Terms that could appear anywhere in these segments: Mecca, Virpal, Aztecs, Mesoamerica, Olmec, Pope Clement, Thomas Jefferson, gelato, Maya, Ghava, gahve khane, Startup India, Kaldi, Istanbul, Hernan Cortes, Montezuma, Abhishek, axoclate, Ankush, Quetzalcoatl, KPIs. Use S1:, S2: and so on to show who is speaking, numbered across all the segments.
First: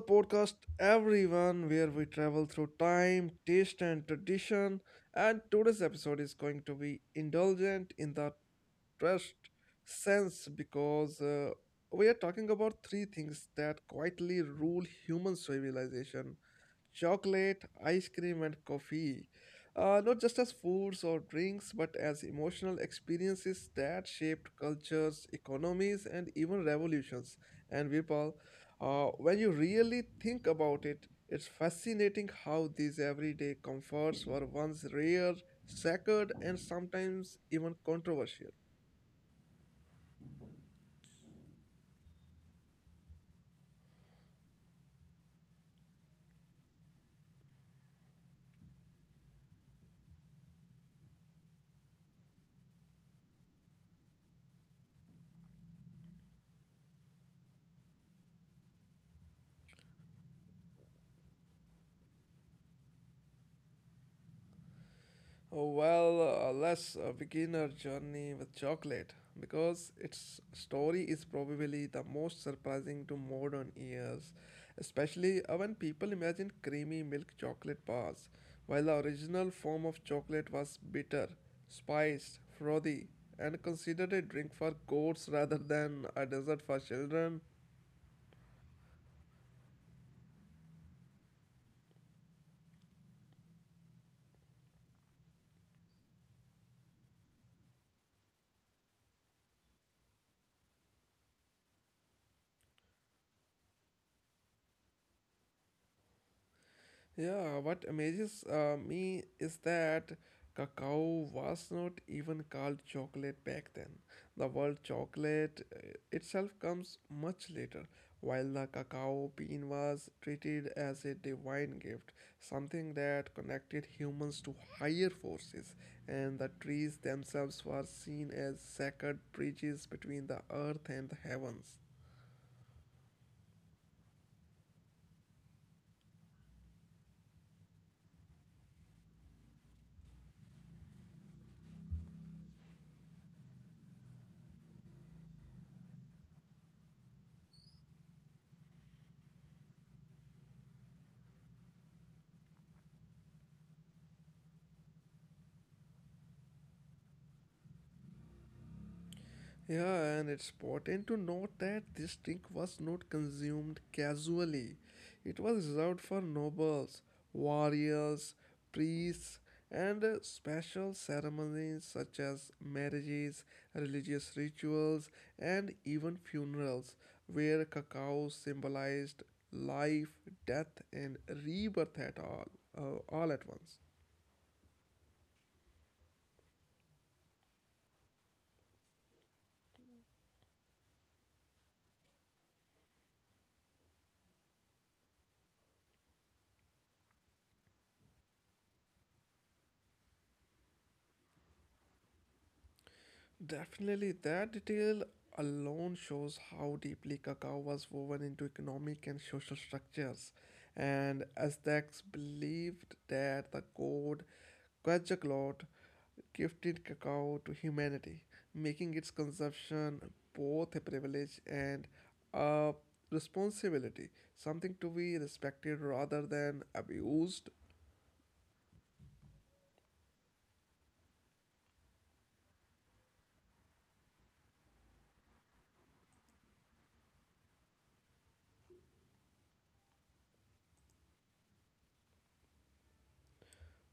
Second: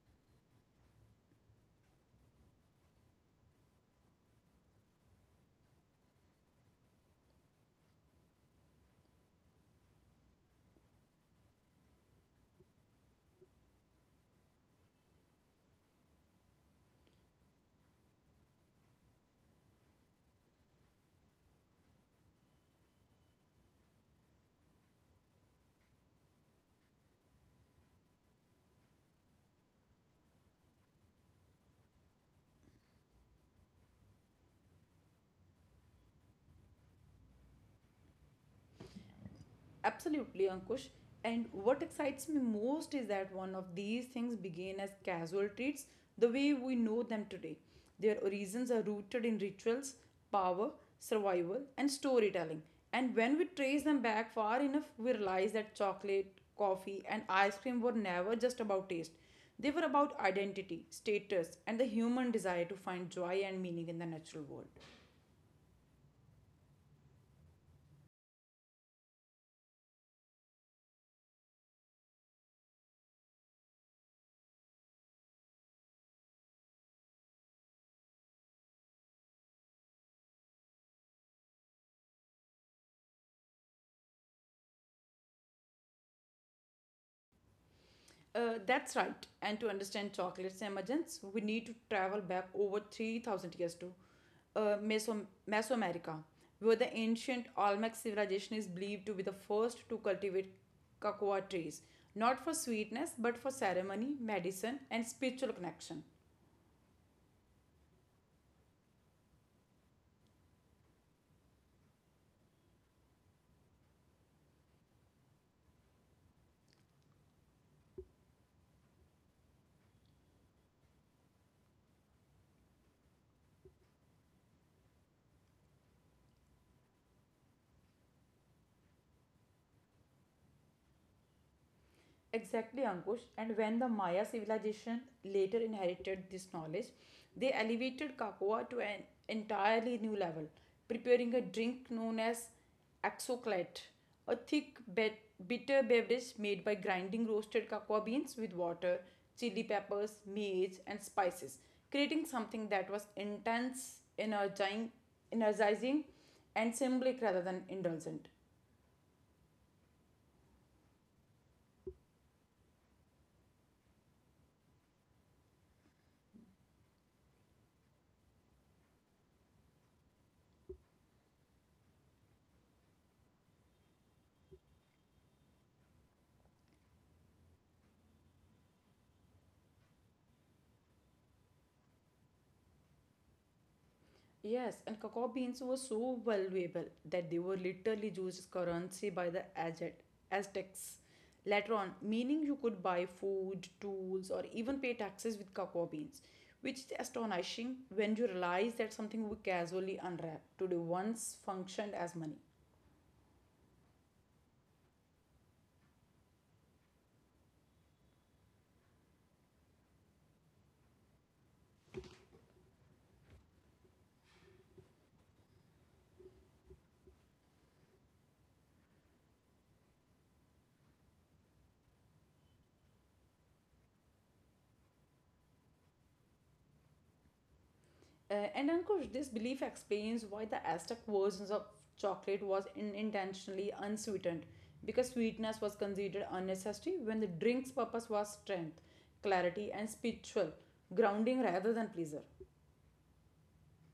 S1: podcast, everyone, where we travel through time, taste, and tradition. And today's episode is going to be indulgent in the trust sense because we are talking about three things that quietly rule human civilization: chocolate, ice cream, and coffee, not just as foods or drinks, but as emotional experiences that shaped cultures, economies, and even revolutions. And Virpal, when you really think about it, it's fascinating how these everyday comforts were once rare, sacred, and sometimes even controversial.
S2: Absolutely, Ankush. And what excites me most is that one of these things began as casual treats the way we know them today. Their origins are rooted in rituals, power, survival, and storytelling. And when we trace them back far enough, we realize that chocolate, coffee, and ice cream were never just about taste. They were about identity, status, and the human desire to find joy and meaning in the natural world.
S1: Oh, well, let's begin our journey with chocolate because its story is probably the most surprising to modern ears, especially when people imagine creamy milk chocolate bars, while the original form of chocolate was bitter, spiced, frothy, and considered a drink for goats rather than a dessert for children.
S2: That's right. And to understand chocolate's emergence, we need to travel back over 3000 years to Mesoamerica, where the ancient Olmec civilization is believed to be the first to cultivate cocoa trees, not for sweetness but for ceremony, medicine, and spiritual connection.
S1: Yeah, what amazes me is that cacao was not even called chocolate back then. The word chocolate itself comes much later, while the cacao bean was treated as a divine gift, something that connected humans to higher forces, and the trees themselves were seen as sacred bridges between the earth and the heavens.
S2: Exactly, Ankush. And when the Maya civilization later inherited this knowledge, they elevated cocoa to an entirely new level, preparing a drink known as axoclate, a bitter beverage made by grinding roasted cocoa beans with water, chili peppers, maize, and spices, creating something that was intense, energizing and symbolic rather than indulgent.
S1: Yeah, and it's important to note that this drink was not consumed casually. It was reserved for nobles, warriors, priests, and special ceremonies such as marriages, religious rituals, and even funerals, where cacao symbolized life, death, and rebirth, all at once.
S2: Yes, and cocoa beans were so valuable that they were literally used as currency by the Aztecs later on, meaning you could buy food, tools, or even pay taxes with cocoa beans, which is astonishing when you realize that something we casually unwrap today once functioned as money.
S1: Definitely, that detail alone shows how deeply cacao was woven into economic and social structures. And Aztecs believed that the god Quetzalcoatl gifted cacao to humanity, making its consumption both a privilege and a responsibility, something to be respected rather than abused.
S2: And Ankush, this belief explains why the Aztec versions of chocolate was intentionally unsweetened because sweetness was considered unnecessary when the drink's purpose was strength, clarity, and spiritual grounding rather than pleasure.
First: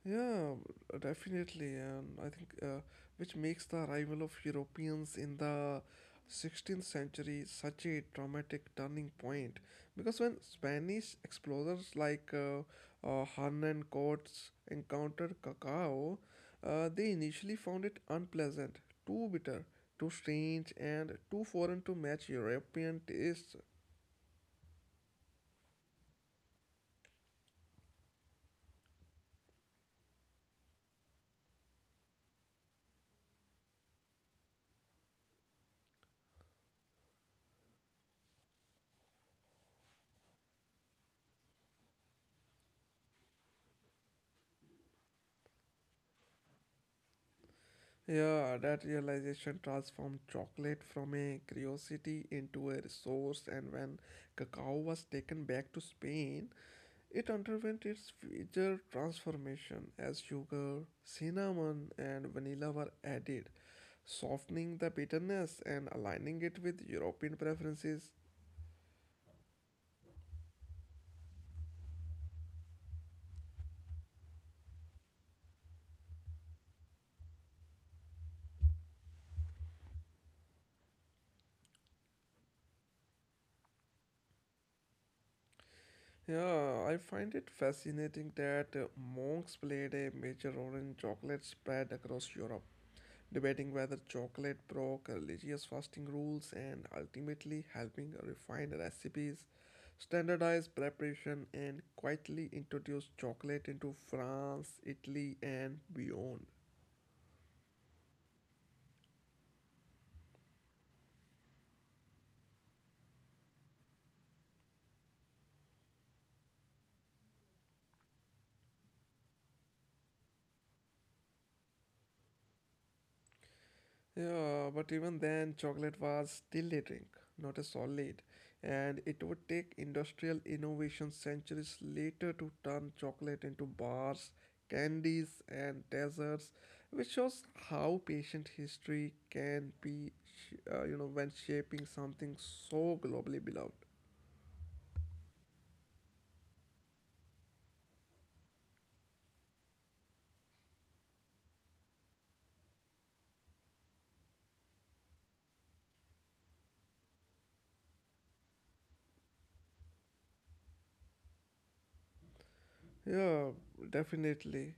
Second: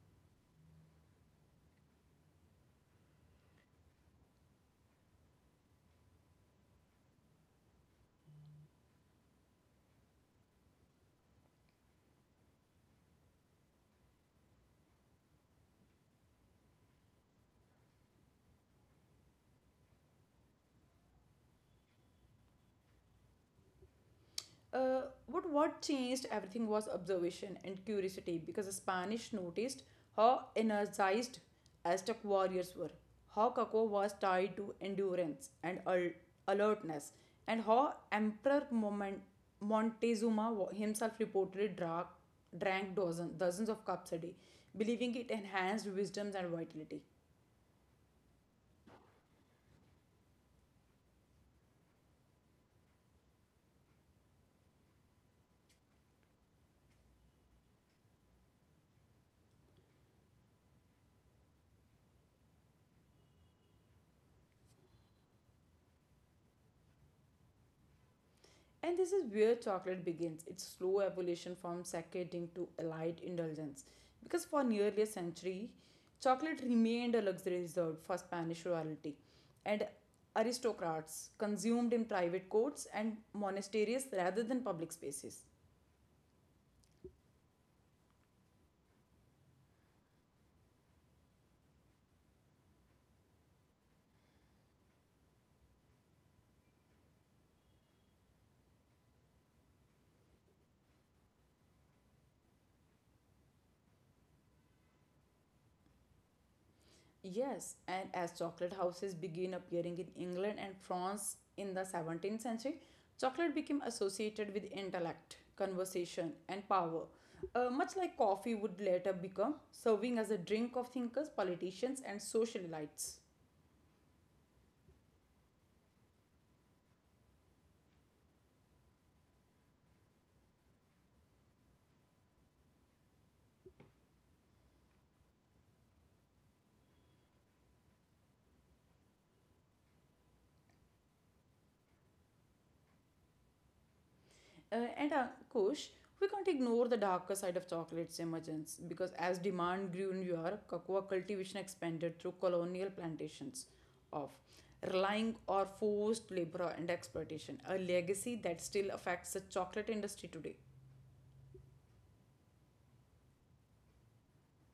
S1: Yeah, definitely, and I think which makes the arrival of Europeans in the 16th century such a dramatic turning point. Because when Spanish explorers like Hernan Cortes encountered cacao, they initially found it unpleasant, too bitter, too strange, and too foreign to match European tastes.
S2: uh, what changed everything was observation and curiosity because the Spanish noticed how energized Aztec warriors were, how Kako was tied to endurance and alertness, and how Emperor himself reportedly drank dozens of cups a day, believing it enhanced wisdom and vitality.
S1: Yeah, that realization transformed chocolate from a curiosity into a resource, and when cacao was taken back to Spain, it underwent its major transformation as sugar, cinnamon, and vanilla were added, softening the bitterness and aligning it with European preferences.
S2: And this is where chocolate begins its slow evolution from saccading to a light indulgence. Because for nearly a century, chocolate remained a luxury reserved for Spanish royalty, and aristocrats consumed in private courts and monasteries rather than public spaces.
S1: Yeah, I find it fascinating that monks played a major role in chocolate spread across Europe, debating whether chocolate broke religious fasting rules and ultimately helping refine recipes, standardize preparation, and quietly introduce chocolate into France, Italy, and beyond.
S2: Yes, and as chocolate houses began appearing in England and France in the 17th century, chocolate became associated with intellect, conversation, and power. Much like coffee would later become, serving as a drink of thinkers, politicians, and social elites.
S1: Yeah, but even then, chocolate was still a drink, not a solid, and it would take industrial innovation centuries later to turn chocolate into bars, candies, and desserts, which shows how patient history can be, you know, when shaping something so globally beloved.
S2: And Kush, we can't ignore the darker side of chocolate's emergence because as demand grew in Europe, cocoa cultivation expanded through colonial plantations of relying on forced labor and exploitation, a legacy that still affects the chocolate industry today.
S1: Yeah, definitely.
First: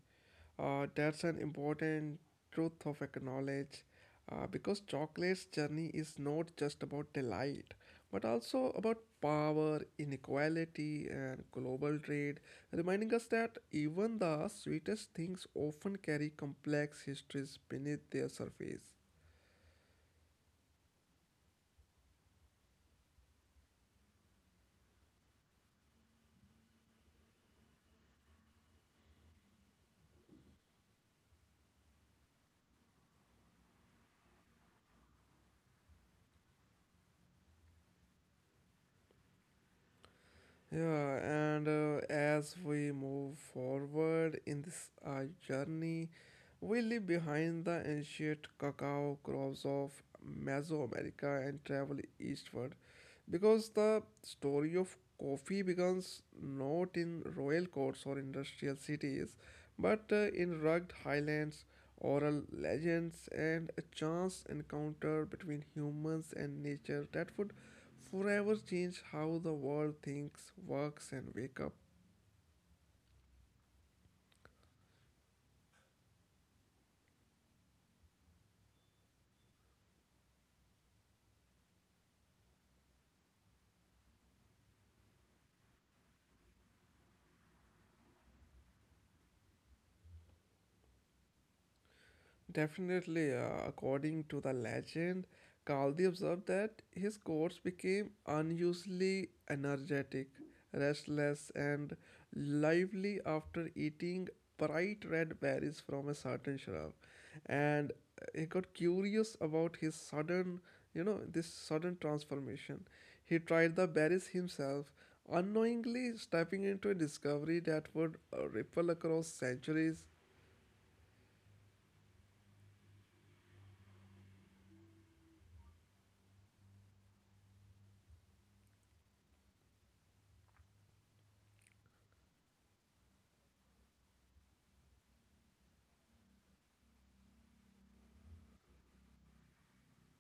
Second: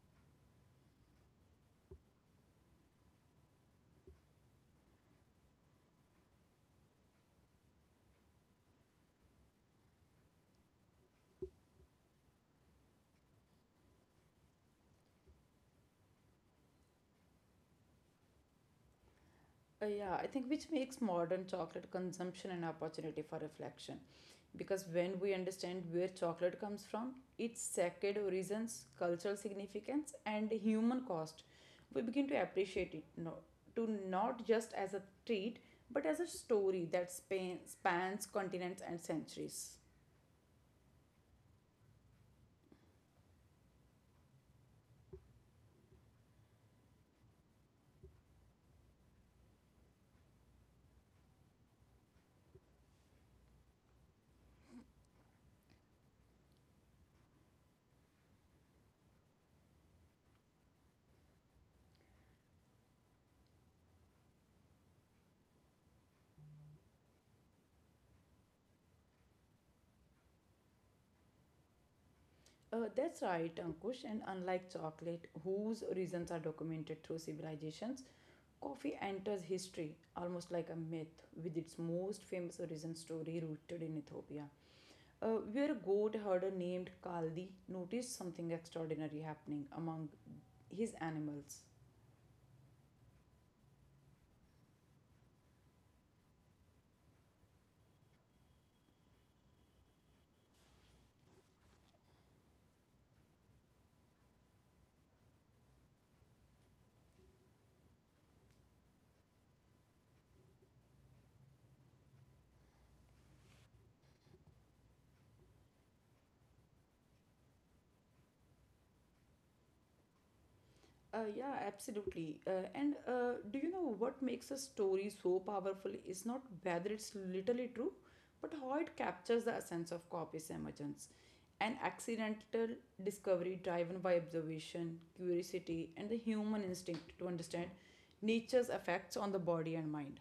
S1: That's an important truth of acknowledge, because chocolate's journey is not just about delight but also about power, inequality, and global trade, reminding us that even the sweetest things often carry complex histories beneath their surface.
S2: Yeah, I think which makes modern chocolate consumption an opportunity for reflection. Because when we understand where chocolate comes from, its sacred origins, cultural significance, and human cost, we begin to appreciate it no, to not just as a treat, but as a story that spans continents and centuries.
S1: Yeah, and as we move forward in this journey, we leave behind the ancient cacao crops of Mesoamerica and travel eastward because the story of coffee begins not in royal courts or industrial cities but in rugged highlands, oral legends, and a chance encounter between humans and nature that would forever change how the world thinks, works, and wake up.
S2: That's right, Ankush. And unlike chocolate, whose origins are documented through civilizations, coffee enters history almost like a myth, with its most famous origin story rooted in Ethiopia, where a goat herder named Kaldi noticed something extraordinary happening among his animals.
S1: Definitely, according to the legend, Kaldi observed that his courts became unusually energetic, restless, and lively after eating bright red berries from a certain shrub. And he got curious about his sudden, you know, this sudden transformation. He tried the berries himself, unknowingly stepping into a discovery that would ripple across centuries.
S2: Yeah, absolutely. And Do you know what makes a story so powerful is not whether it's literally true, but how it captures the essence of copy's emergence. An accidental discovery driven by observation, curiosity, and the human instinct to understand nature's effects on the body and mind.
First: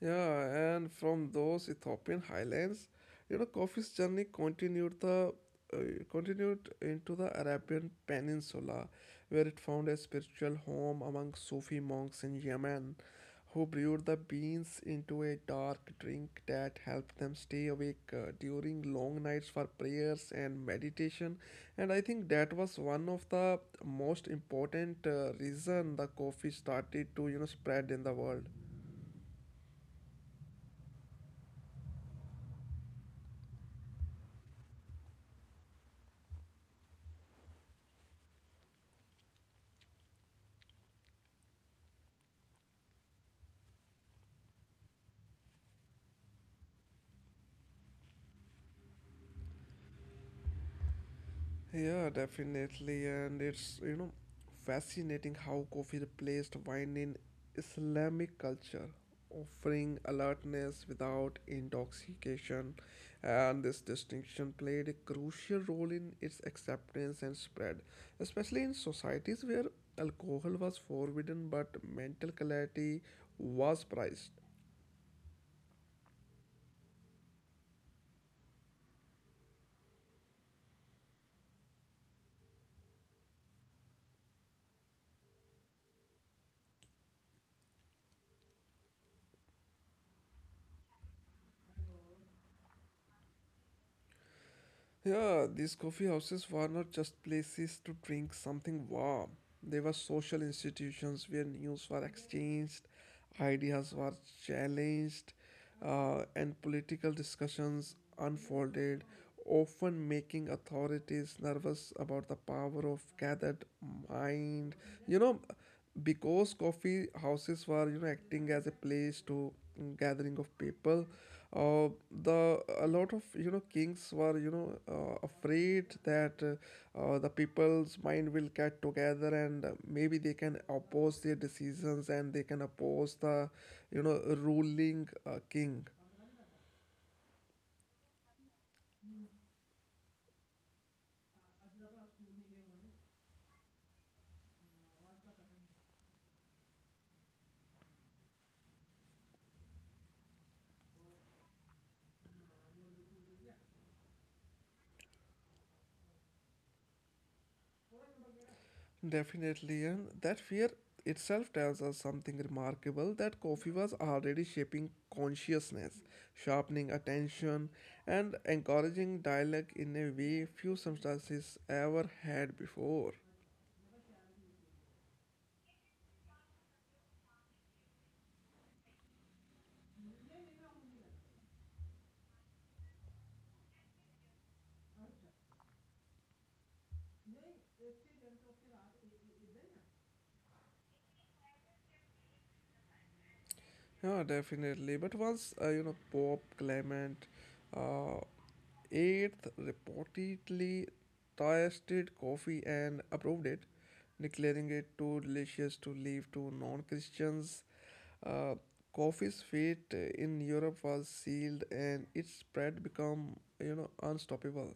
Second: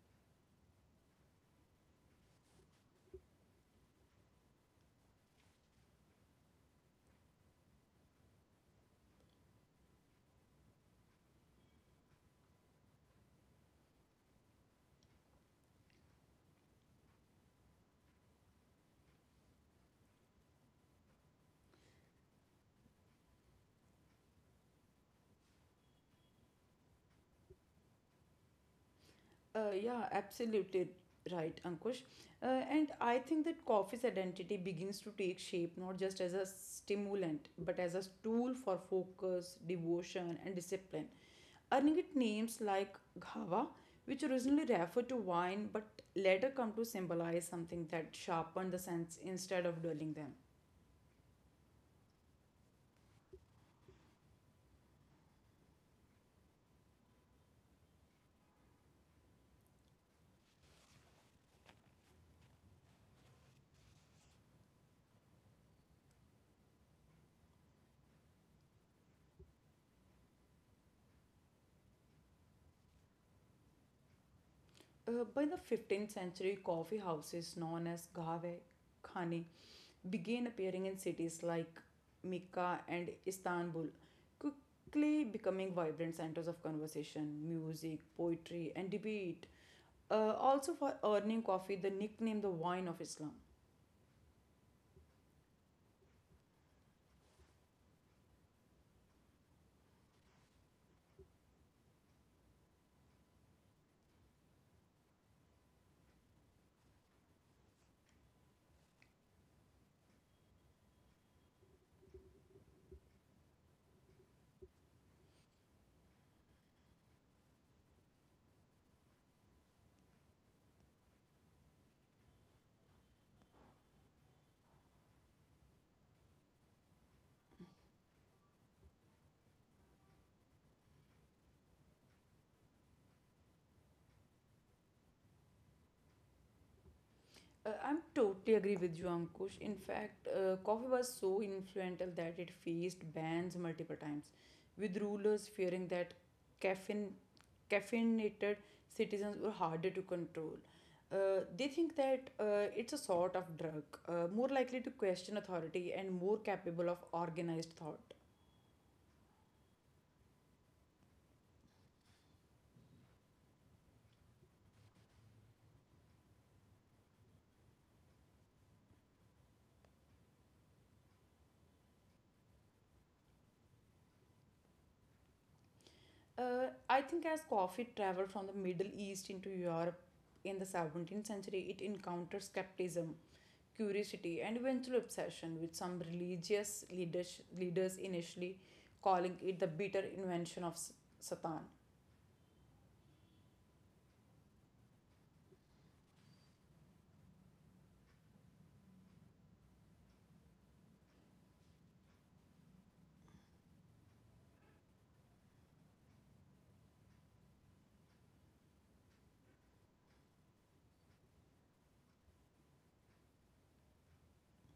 S1: Yeah, and from those Ethiopian highlands, you know, coffee's journey uh, continued into the Arabian Peninsula, where it found a spiritual home among Sufi monks in Yemen, who brewed the beans into a dark drink that helped them stay awake during long nights for prayers and meditation. And I think that was one of the most important reason the coffee started to, you know, spread in the world.
S2: Yeah, absolutely right, Ankush. And I think that coffee's identity begins to take shape not just as a stimulant, but as a tool for focus, devotion, and discipline. Earning it names like Ghava, which originally referred to wine but later come to symbolize something that sharpened the sense instead of dulling them.
S1: Yeah, definitely. And it's, you know, fascinating how coffee replaced wine in Islamic culture, offering alertness without intoxication. And this distinction played a crucial role in its acceptance and spread, especially in societies where alcohol was forbidden but mental clarity was prized.
S2: By the 15th century, coffee houses known as gahve khane began appearing in cities like Mecca and Istanbul, quickly becoming vibrant centers of conversation, music, poetry, and debate. Also, for earning coffee, the nickname the wine of Islam.
S1: Yeah, these coffee houses were not just places to drink something warm. They were social institutions where news were exchanged, ideas were challenged, and political discussions unfolded, often making authorities nervous about the power of gathered mind. You know, because coffee houses were, you know, acting as a place to gathering of people, uh, the a lot of, you know, kings were, you know, afraid that the people's mind will get together and maybe they can oppose their decisions and they can oppose the, you know, ruling king.
S2: I'm totally agree with you, Ankush. In fact, coffee was so influential that it faced bans multiple times, with rulers fearing that caffeine, caffeinated citizens were harder to control. They think that it's a sort of drug, more likely to question authority and more capable of organized thought.
S1: Definitely, and that fear itself tells us something remarkable, that coffee was already shaping consciousness, sharpening attention, and encouraging dialogue in a way few substances ever had before.
S2: I think as coffee traveled from the Middle East into Europe in the 17th century, it encountered skepticism curiosity, and eventual obsession, with some religious leaders initially calling it the bitter invention of Satan.
S1: Yeah, definitely. But once you know, Pope Clement uh, eighth reportedly tasted coffee and approved it, declaring it too delicious to leave to non-Christians. Uh, Coffee's fate in Europe was sealed, and its spread become, you know, unstoppable.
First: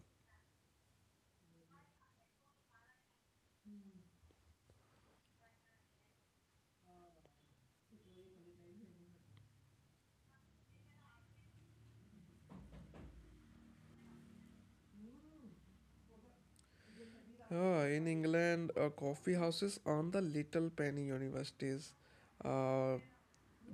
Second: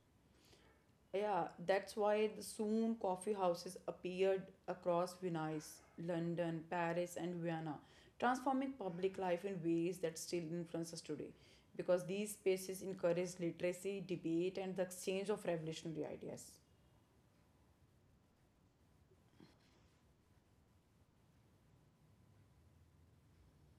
S2: Yeah, that's why the soon coffee houses appeared across Venice, London, Paris, and Vienna, transforming public life in ways that still influence us today. Because these spaces encourage literacy, debate, and the exchange of revolutionary ideas.
S1: In England, coffee houses on the little penny universities, uh,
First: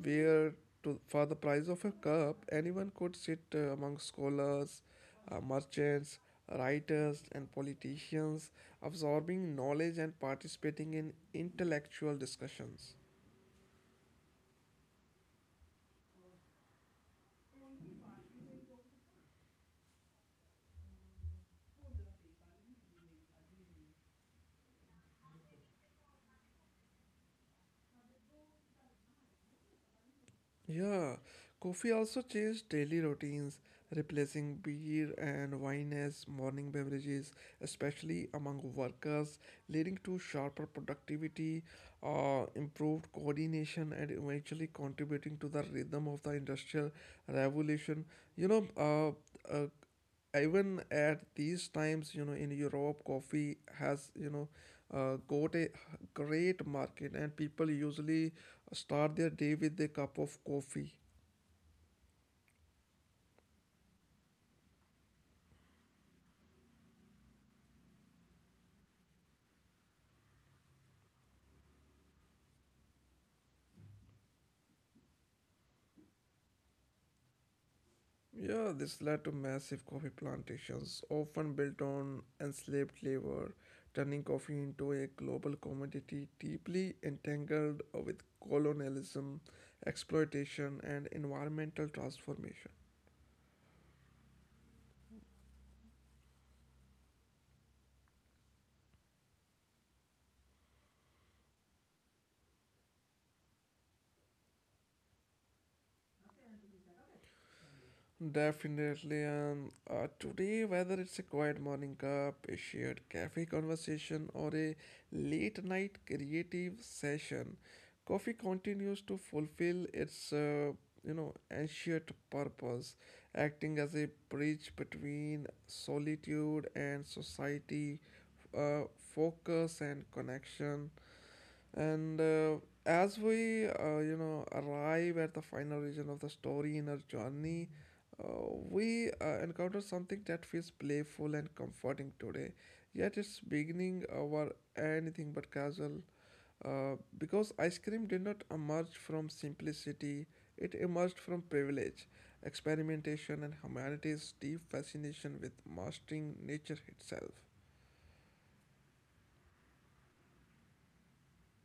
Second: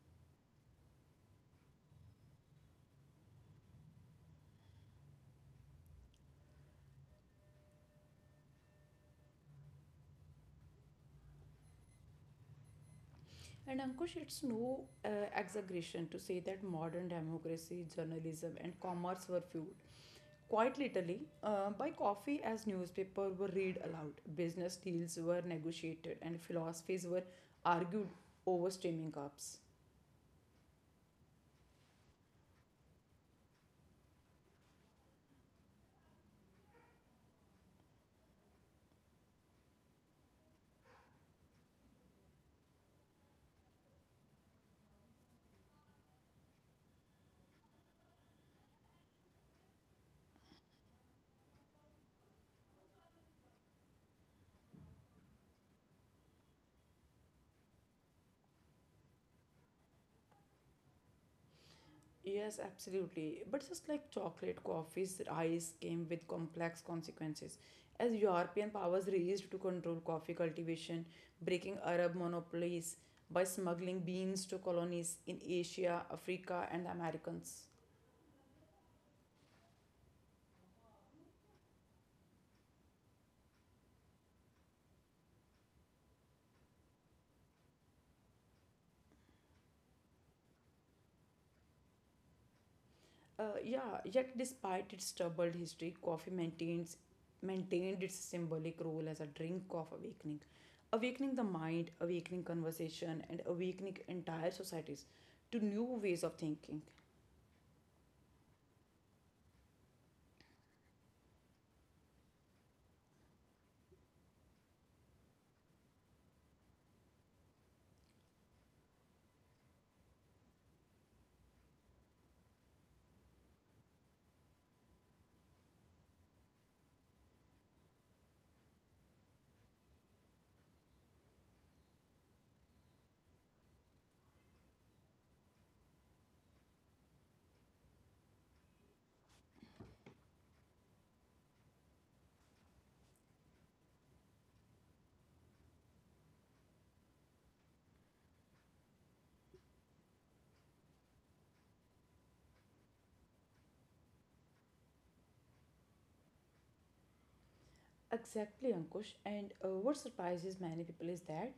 S1: where to, for the price of a cup, anyone could sit among scholars, merchants, writers, and politicians, absorbing knowledge and participating in intellectual discussions.
S2: And Ankush, it's no exaggeration to say that modern democracy, journalism, and commerce were fueled quite literally by coffee, as newspapers were read aloud, business deals were negotiated, and philosophies were argued over steaming cups.
S1: Yeah, coffee also changed daily routines, replacing beer and wine as morning beverages, especially among workers, leading to sharper productivity, improved coordination, and eventually contributing to the rhythm of the industrial revolution. You know, uh, uh, even at these times, you know, in europe coffee has, you know, got a great market and people usually start their day with a cup of coffee.
S2: Yes, absolutely. But just like chocolate, coffee's rise came with complex consequences. As European powers raced to control coffee cultivation, breaking Arab monopolies by smuggling beans to colonies in Asia, Africa, and the Americans.
S1: Yeah, this led to massive coffee plantations often built on enslaved labor, turning coffee into a global commodity deeply entangled with colonialism, exploitation, and environmental transformation.
S2: Yeah, yet despite its troubled history, coffee maintains maintained its symbolic role as a drink of awakening, awakening the mind, awakening conversation, and awakening entire societies to new ways of thinking.
S1: Definitely, and today, whether it's a quiet morning cup, a shared cafe conversation, or a late night creative session, coffee continues to fulfill its you know, ancient purpose, acting as a bridge between solitude and society, uh, focus and connection. And as we, you know, arrive at the final region of the story in our journey, uh, we encounter something that feels playful and comforting today. Yet its beginning were anything but casual, because ice cream did not emerge from simplicity; it emerged from privilege, experimentation, and humanity's deep fascination with mastering nature itself.
S2: Exactly, Ankush. And what surprises many people is that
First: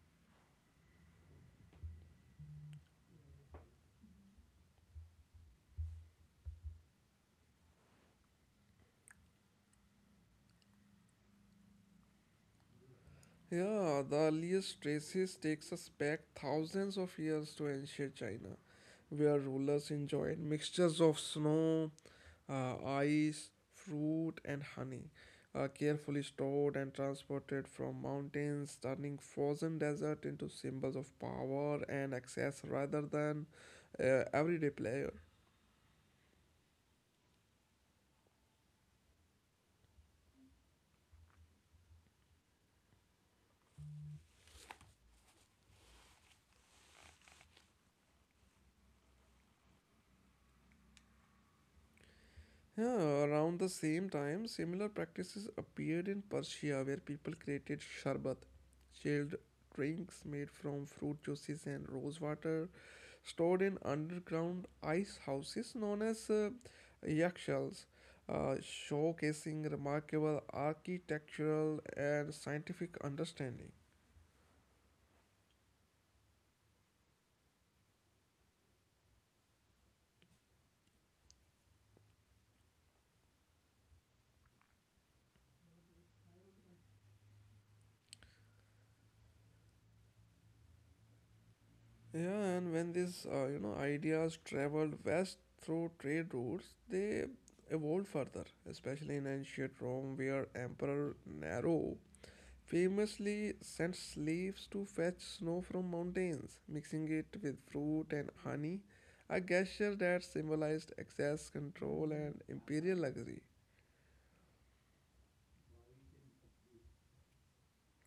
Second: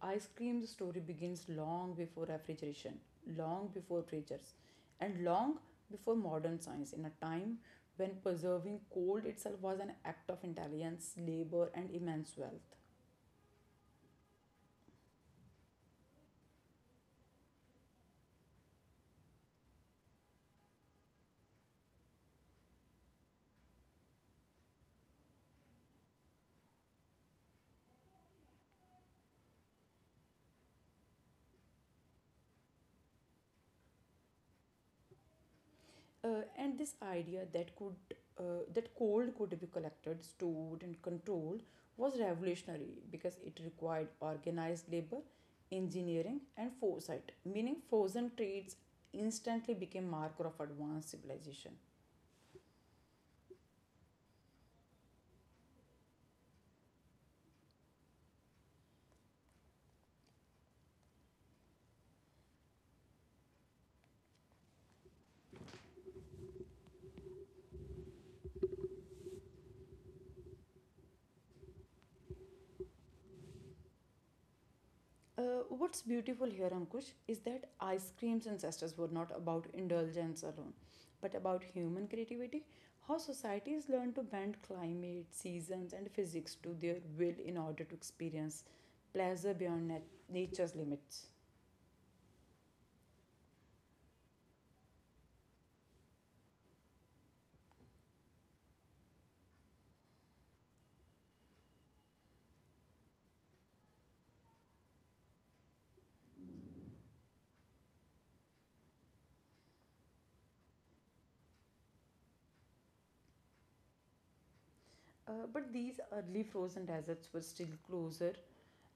S2: ice cream's story begins long before refrigeration, long before freezers, and long before modern science, in a time when preserving cold itself was an act of intelligence, labor, and immense wealth.
S1: Yeah, the earliest traces takes us back thousands of years to ancient China, where rulers enjoyed mixtures of snow, ice, fruit, and honey, carefully stored and transported from mountains, turning frozen desert into symbols of power and access rather than everyday pleasure.
S2: And this idea that cold could be collected, stored, and controlled was revolutionary because it required organized labor, engineering, and foresight. Meaning, frozen trades instantly became marker of advanced civilization.
S1: Yeah, around the same time, similar practices appeared in Persia where people created sharbat, chilled drinks made from fruit juices and rose water, stored in underground ice houses known as yakshals, showcasing remarkable architectural and scientific understanding.
S2: Uh, what's beautiful here, Ankush, is that ice cream's ancestors were not about indulgence alone, but about human creativity, how societies learn to bend climate, seasons, and physics to their will in order to experience pleasure beyond nature's limits.
S1: Yeah, and when these you know, ideas traveled west through trade routes, they evolved further, especially in ancient Rome, where Emperor Nero famously sent slaves to fetch snow from mountains, mixing it with fruit and honey, a gesture that symbolized excess control and imperial luxury.
S2: But these early frozen deserts were still closer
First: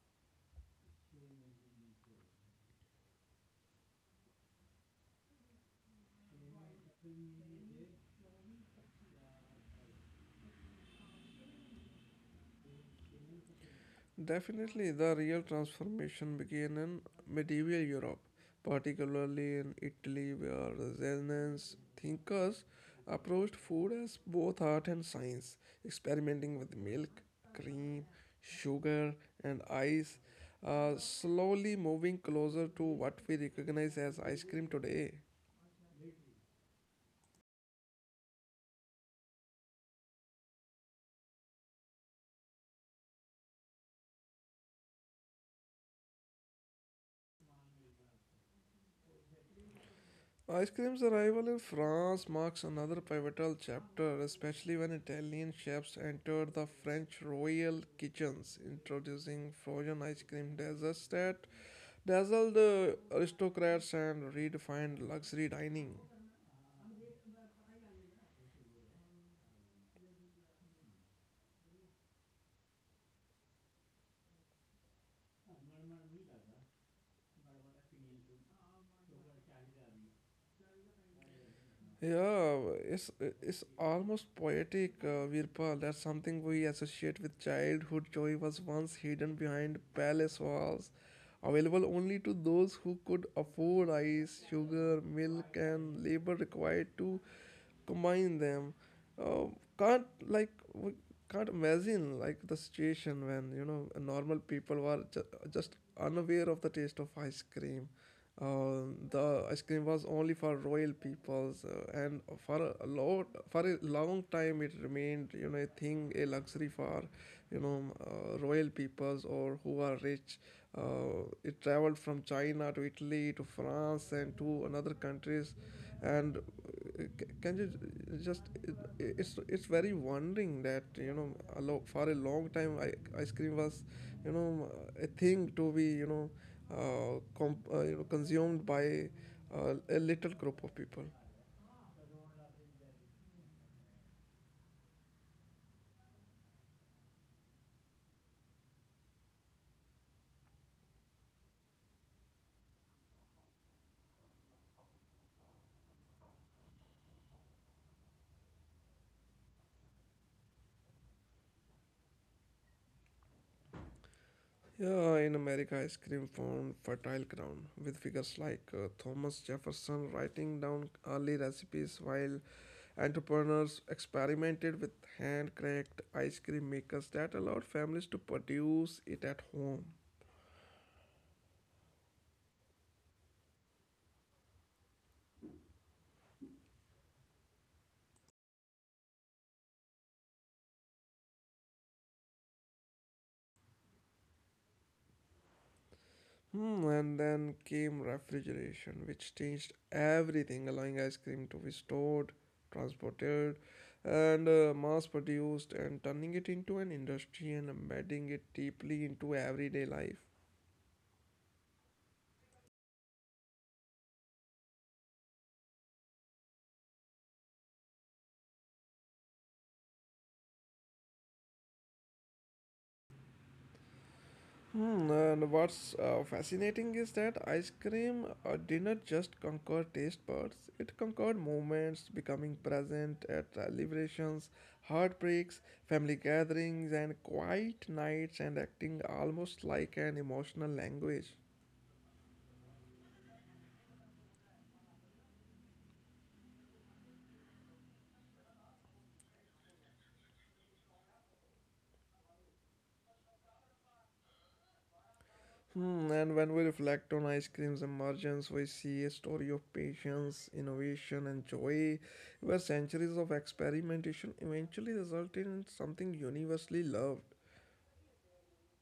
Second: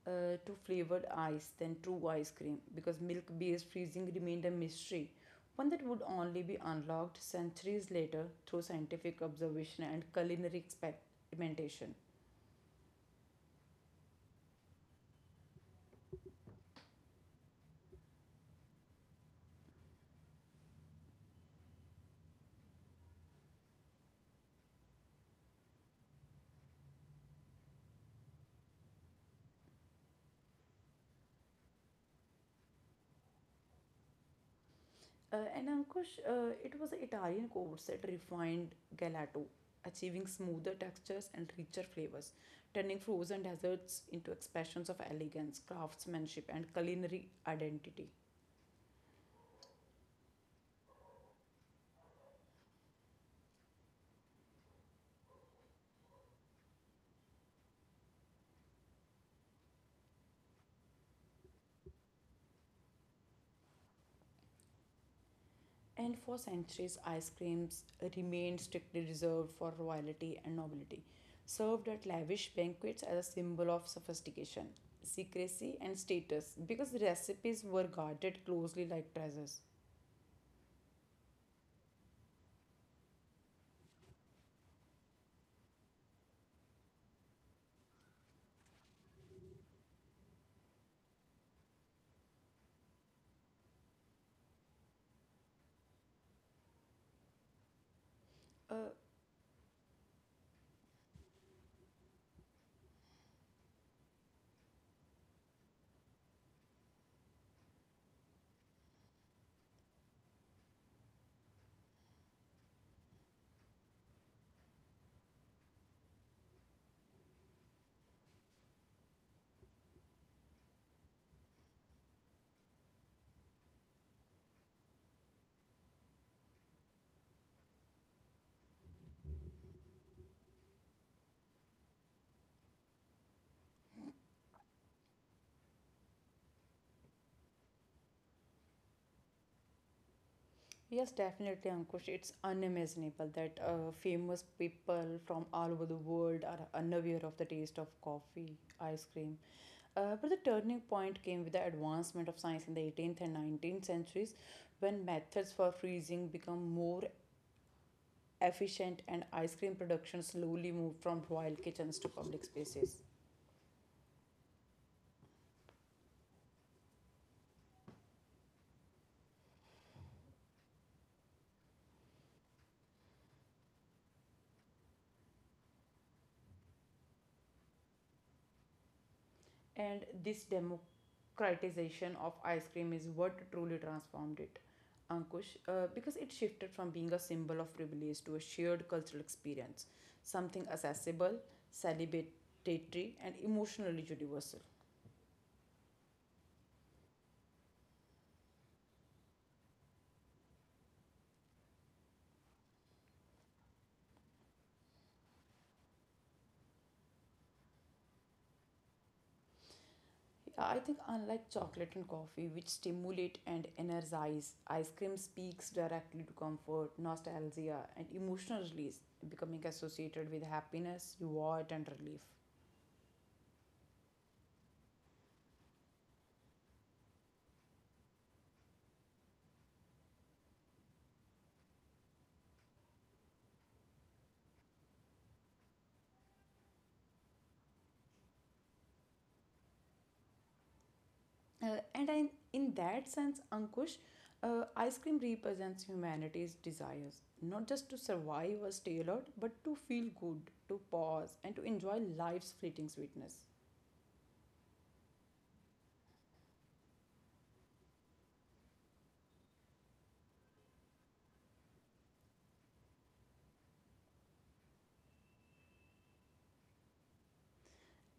S2: to flavored ice than true ice cream because milk based freezing remained a mystery, one that would only be unlocked centuries later through scientific observation and culinary experimentation.
S1: Definitely, the real transformation began in medieval Europe, particularly in Italy, where Renaissance thinkers approached food as both art and science, experimenting with milk, cream, sugar, and ice, slowly moving closer to what we recognize as ice cream today.
S2: And Ankush, it was the Italian courts that refined gelato, achieving smoother textures and richer flavors, turning frozen desserts into expressions of elegance, craftsmanship, and culinary identity.
S1: Ice cream's arrival in France marks another pivotal chapter, especially when Italian chefs entered the French royal kitchens, introducing frozen ice cream desserts that dazzled aristocrats and redefined luxury dining.
S2: And for centuries, ice creams remained strictly reserved for royalty and nobility, served at lavish banquets as a symbol of sophistication, secrecy, and status because recipes were guarded closely like treasures.
S1: Yeah, it's it's almost poetic, Virpal. That's something we associate with childhood joy was once hidden behind palace walls, available only to those who could afford ice, sugar, milk, and labor required to combine them. Uh,
S2: Uh,
S1: can't like we can't imagine like the situation when, you know, normal people were just unaware of the taste of ice cream. Uh, the ice cream was only for royal peoples, and for a long time, it remained, you know, a thing, a luxury for, you know, royal peoples or who are rich. It traveled from China to Italy to France and to another countries and c- can you j- just it, it's very wondering that for a long time ice cream was you know a thing to be consumed by a little group of people.
S2: Yes, definitely, Ankush. It's unimaginable that famous people from all over the world are unaware of the taste of coffee, ice cream. But the turning point came with the advancement of science in the 18th and 19th centuries when methods for freezing become more efficient and ice cream production slowly moved from royal kitchens to public spaces.
S1: Yeah, in America, ice cream found fertile ground with figures like Thomas Jefferson writing down early recipes while entrepreneurs experimented with hand-cracked ice cream makers that allowed families to produce it at home.
S2: And this democratization of ice cream is what truly transformed it, Ankush, because it shifted from being a symbol of privilege to a shared cultural experience, something accessible, celebratory, and emotionally universal.
S1: Hmm, and then came refrigeration, which changed everything, allowing ice cream to be stored, transported, and mass produced, and turning it into an industry and embedding it deeply into everyday life.
S2: Yeah, I think unlike chocolate and coffee, which stimulate and energize, ice cream speaks directly to comfort, nostalgia, and emotional release, becoming associated with happiness, reward, and relief.
S1: Hmm, and what's fascinating is that ice cream did not just conquer taste buds, it conquered moments, becoming present at liberations, heartbreaks, family gatherings, and quiet nights, and acting almost like an emotional language.
S2: Uh, and I, in that sense, Ankush, ice cream represents humanity's desires, not just to survive or stay alert, but to feel good, to pause, and to enjoy life's fleeting sweetness.
S1: Hmm, and when we reflect on ice cream's emergence, we see a story of patience, innovation, and joy, where centuries of experimentation eventually resulted in something universally loved.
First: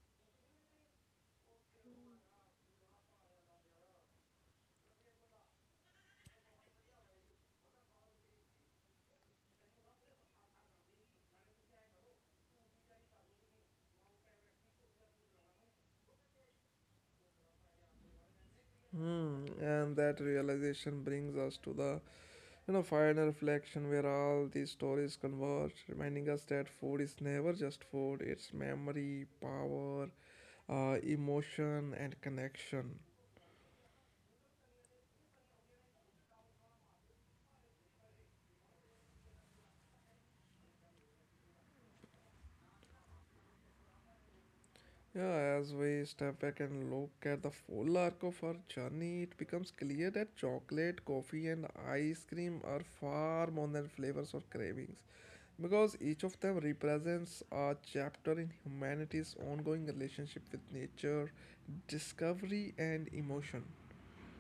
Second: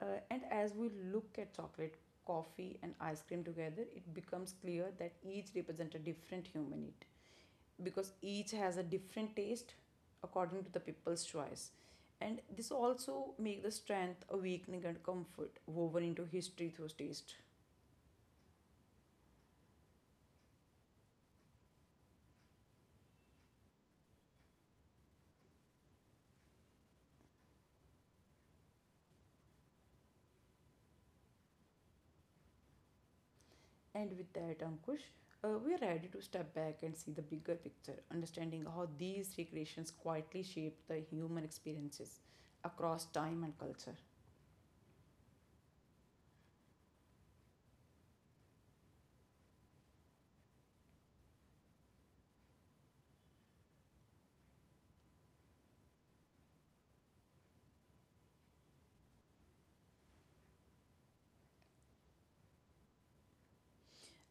S2: And as we look at chocolate, coffee, and ice cream together, it becomes clear that each represents a different human need because each has a different taste according to the people's choice. And this also make the strength, awakening, and comfort woven into history through taste.
S1: Hmm, and that realization brings us to the final reflection where all these stories converge, reminding us that food is never just food; it's memory, power, emotion, and connection.
S2: And with that, Ankush, we are ready to step back and see the bigger picture, understanding how these recreations quietly shape the human experiences across time and culture.
S1: Yeah, as we step back and look at the full arc of our journey, it becomes clear that chocolate, coffee, and ice cream are far more than flavors or cravings, because each of them represents a chapter in humanity's ongoing relationship with nature, discovery, and emotion.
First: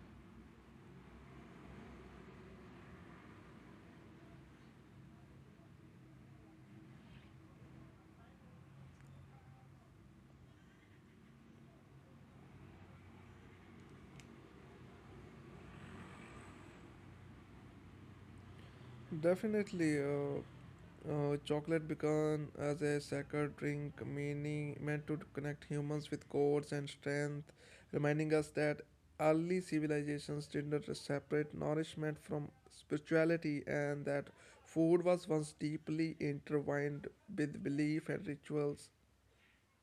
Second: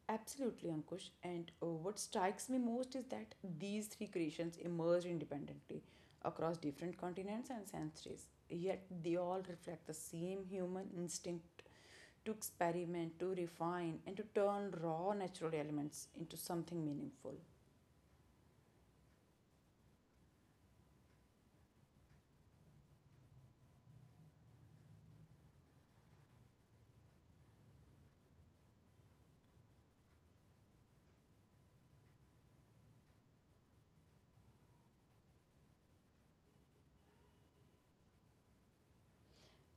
S2: Absolutely, Ankush. And what strikes me most is that these three creations emerge independently across different continents and centuries, yet they all reflect the same human instinct to experiment, to refine, and to turn raw natural elements into something meaningful.
S1: Definitely, chocolate began as a sacred drink, meaning meant to connect humans with gods and strength, reminding us that early civilizations did not separate nourishment from spirituality, and that food was once deeply intertwined with belief and rituals.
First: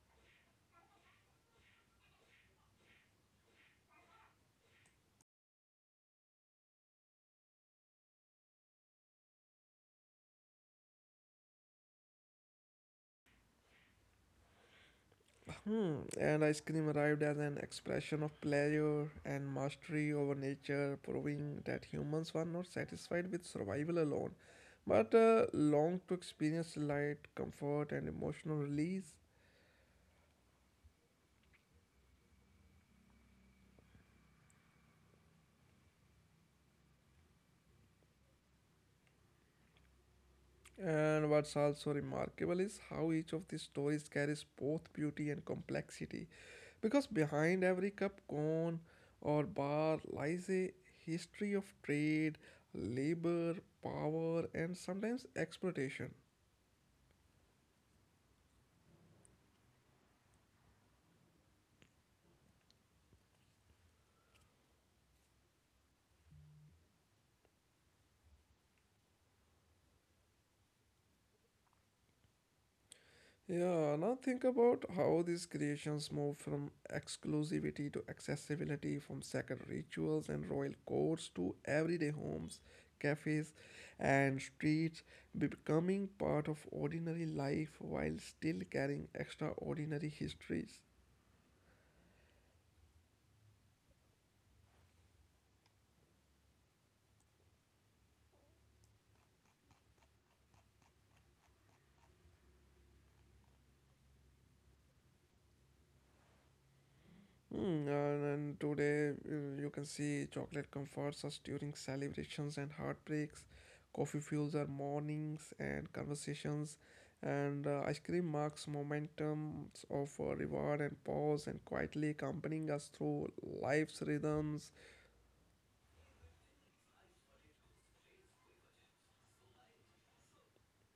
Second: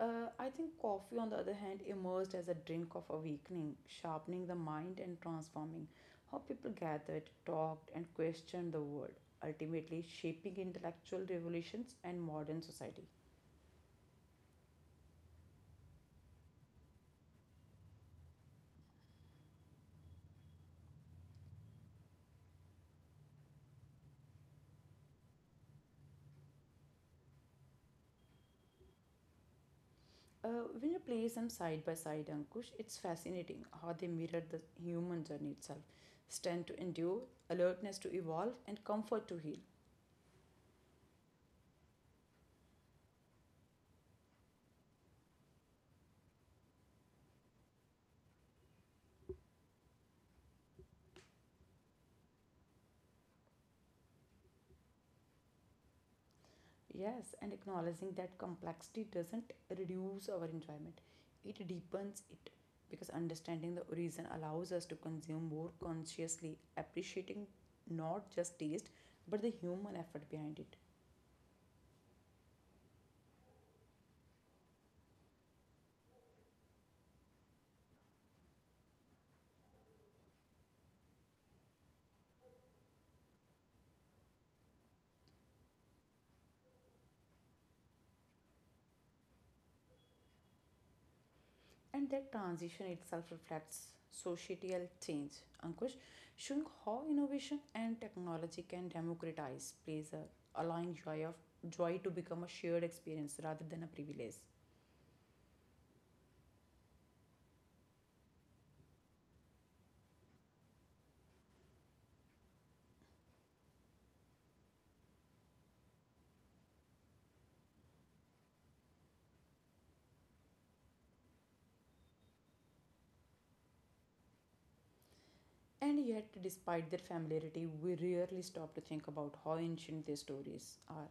S2: I think coffee, on the other hand, emerged as a drink of awakening, sharpening the mind and transforming how people gathered, talked, and questioned the world, ultimately shaping intellectual revolutions and modern society.
S1: Hmm. And ice cream arrived as an expression of pleasure and mastery over nature, proving that humans were not satisfied with survival alone, but longed to experience light, comfort, and emotional release.
S2: Uh, when you place them side by side, Ankush, it's fascinating how they mirror the human journey itself strength to endure, alertness to evolve, and comfort to heal.
S1: And what's also remarkable is how each of these stories carries both beauty and complexity, because behind every cup, cone, or bar lies a history of trade, labor, power, and sometimes exploitation.
S2: Yes, and acknowledging that complexity doesn't reduce our enjoyment, it deepens it. Because understanding the origin allows us to consume more consciously, appreciating not just taste but the human effort behind it.
S1: Yeah, now think about how these creations move from exclusivity to accessibility, from sacred rituals and royal courts to everyday homes, cafes, and streets, becoming part of ordinary life while still carrying extraordinary histories.
S2: And that transition itself reflects societal change. Ankush, showing how innovation and technology can democratize pleasure, allowing joy to become a shared experience rather than a privilege.
S1: Hmm, and today you can see chocolate comforts us during celebrations and heartbreaks. Coffee fuels our mornings and conversations, and ice cream marks momentum of reward and pause, and quietly accompanying us through life's rhythms.
S2: And yet, despite their familiarity, we rarely stop to think about how ancient their stories are,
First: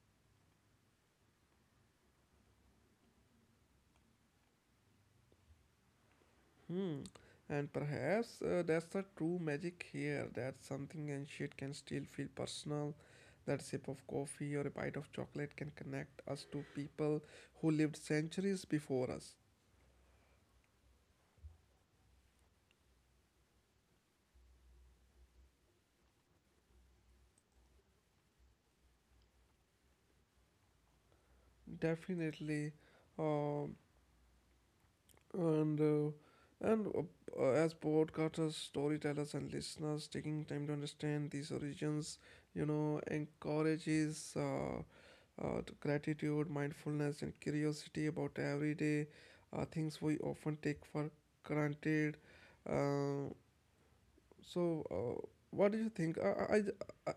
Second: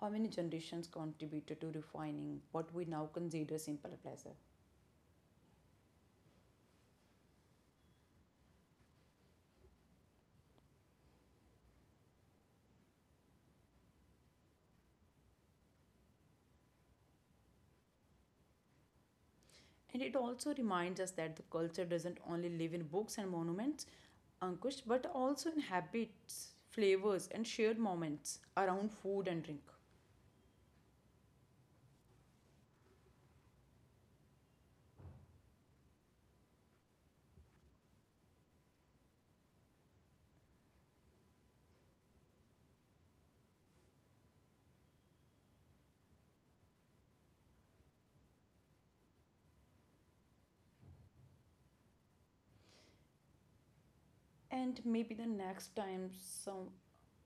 S2: how many generations contributed to refining what we now consider simple pleasure.
S1: Hmm. And perhaps that's the true magic here that something and shit can still feel personal. That sip of coffee or a bite of chocolate can connect us to people who lived centuries before us.
S2: And it also reminds us that the culture doesn't only live in books and monuments, Ankush, but also in habits, flavors, and shared moments around food and drink.
S1: Definitely. Um. and uh, and As broadcasters, storytellers, and listeners, taking time to understand these origins, encourages to gratitude, mindfulness, and curiosity about everyday things we often take for granted. Uh,
S2: And
S1: so,
S2: maybe the
S1: uh,
S2: next
S1: what do you
S2: time
S1: think?
S2: some
S1: I-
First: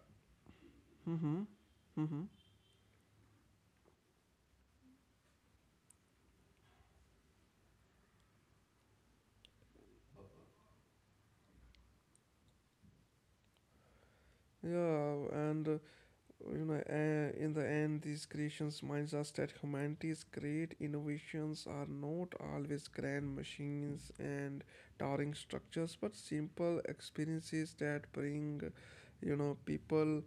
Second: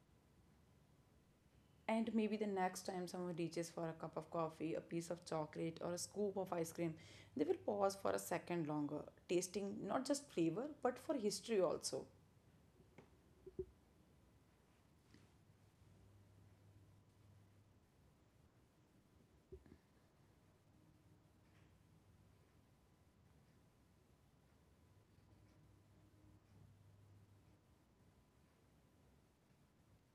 S2: And
S1: mhm.
S2: maybe the next time someone reaches for a cup of coffee, a piece of chocolate, or a scoop of ice cream, they will pause for a second longer, tasting not just flavor but for history also.
S1: Yeah, in the end, these creations reminds us that humanity's great innovations are not always grand machines and towering structures, but simple experiences that bring, people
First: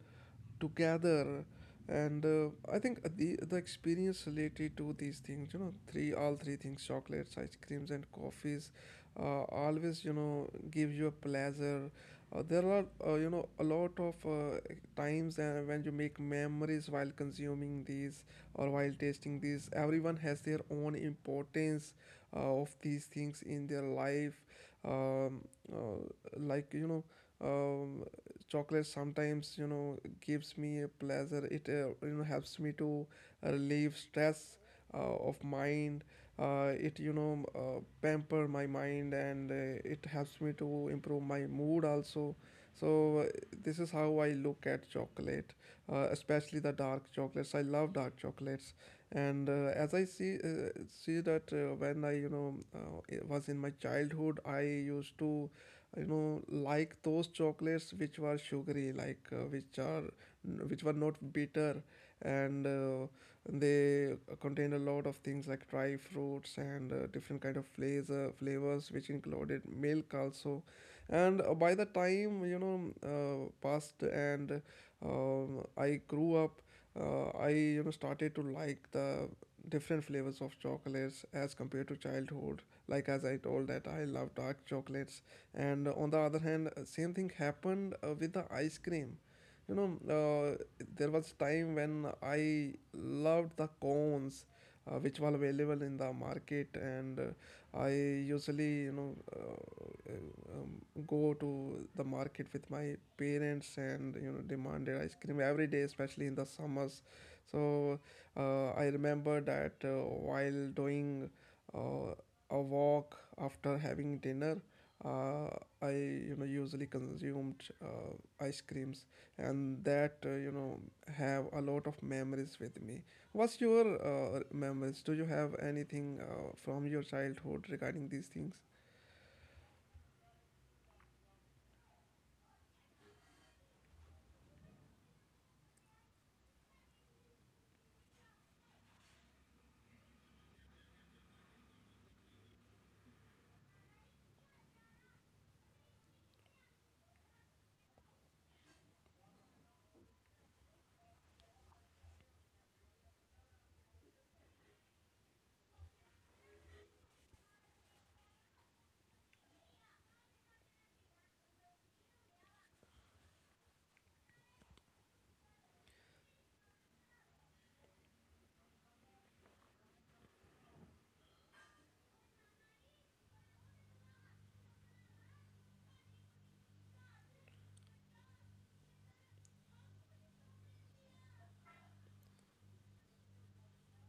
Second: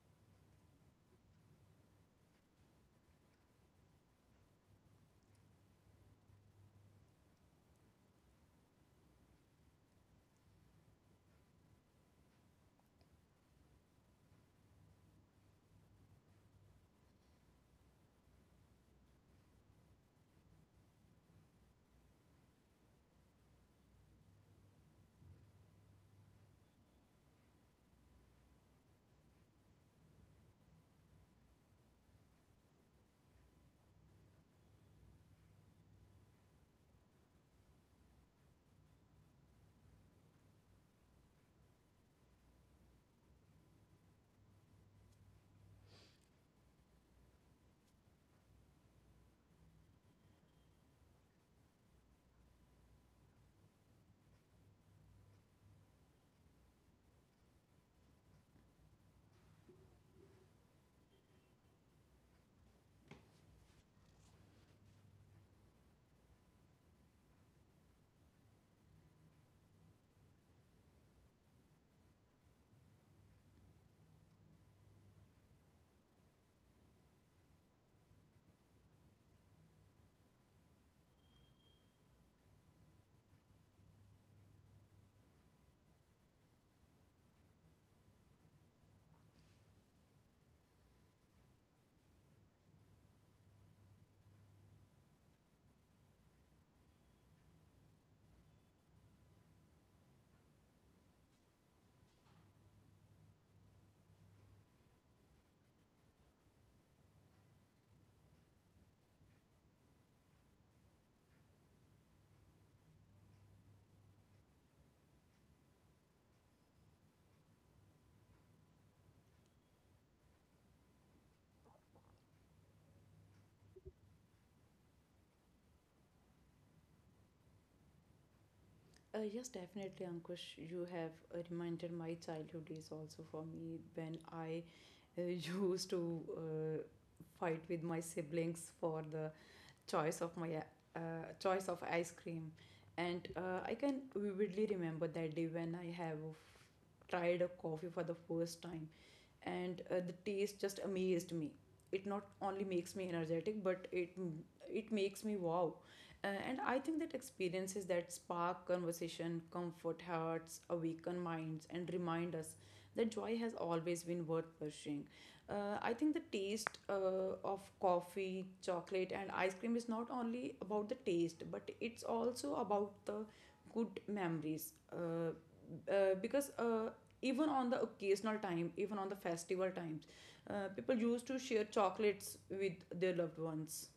S1: together. And I think the experience related to these things, you know, three all three things, chocolates, ice creams, and coffees, always give you a pleasure. There are a lot of times when you make memories while consuming these or while tasting these. Everyone has their own importance of these things in their life. um, uh, like you know um, Chocolate sometimes gives me a pleasure. It helps me to relieve stress of mind. It pamper my mind and it helps me to improve my mood also, so this is how I look at chocolate, especially the dark chocolates. I love dark chocolates. And uh, as i see uh, see that when I you know it was in my childhood, I used to like those chocolates which were sugary, which were not bitter and they contained a lot of things like dry fruits and different kind of flavors, which included milk also. And by the time passed and I grew up, I started to like the different flavors of chocolates as compared to childhood. Like as I told that I love dark chocolates, and on the other hand, same thing happened with the ice cream. You know, uh, there was time when I loved the cones, which were available in the market, and I usually uh, um, go to the market with my parents and demanded ice cream every day, especially in the summers. So I remember that while doing uh, a walk after having dinner, uh, I usually consumed ice creams, and that have a lot of memories with me. What's your memories? Do you have anything from your childhood regarding these things?
S2: Yes, definitely, Ankush. You have reminded my childhood days also for me when I uh, used to fight with my siblings for the choice of my uh, choice of ice cream, and I can vividly remember that day when I have tried a coffee for the first time and the taste just amazed me. It not only makes me energetic but it makes me wow. And I think that experiences that spark conversation comfort hearts awaken minds and remind us that joy has always been worth pursuing. I think the taste of coffee chocolate and ice cream is not only about the taste but it's also about the good memories because even on the occasional time even on the festival times people used to share chocolates with their loved ones.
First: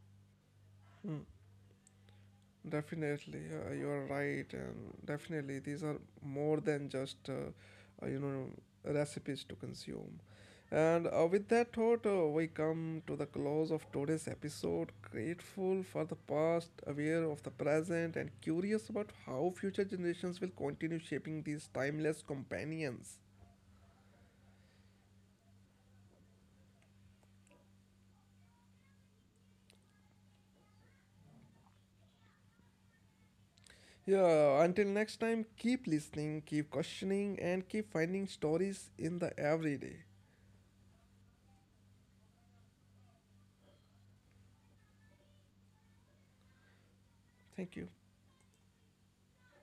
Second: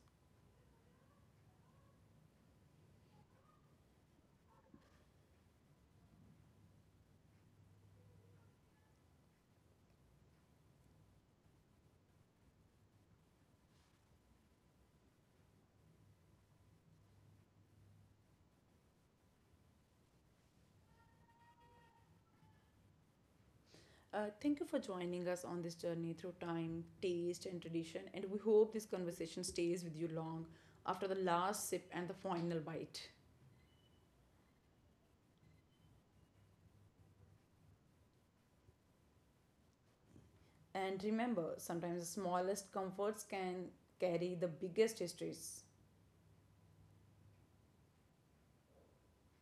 S1: Definitely, you're right, and definitely these are more than just uh, you know recipes to consume. And with that thought, we come to the close of today's episode. Grateful for the past, aware of the present, and curious about how future generations will continue shaping these timeless companions.
S2: Thank you for joining us on this journey through time taste and tradition and we hope this conversation stays with you long after the last sip and the final bite.
S1: Yeah, until next time, keep listening, keep questioning, and keep finding stories in the everyday.
S2: And remember sometimes the smallest comforts can carry the biggest histories.
S1: Thank you.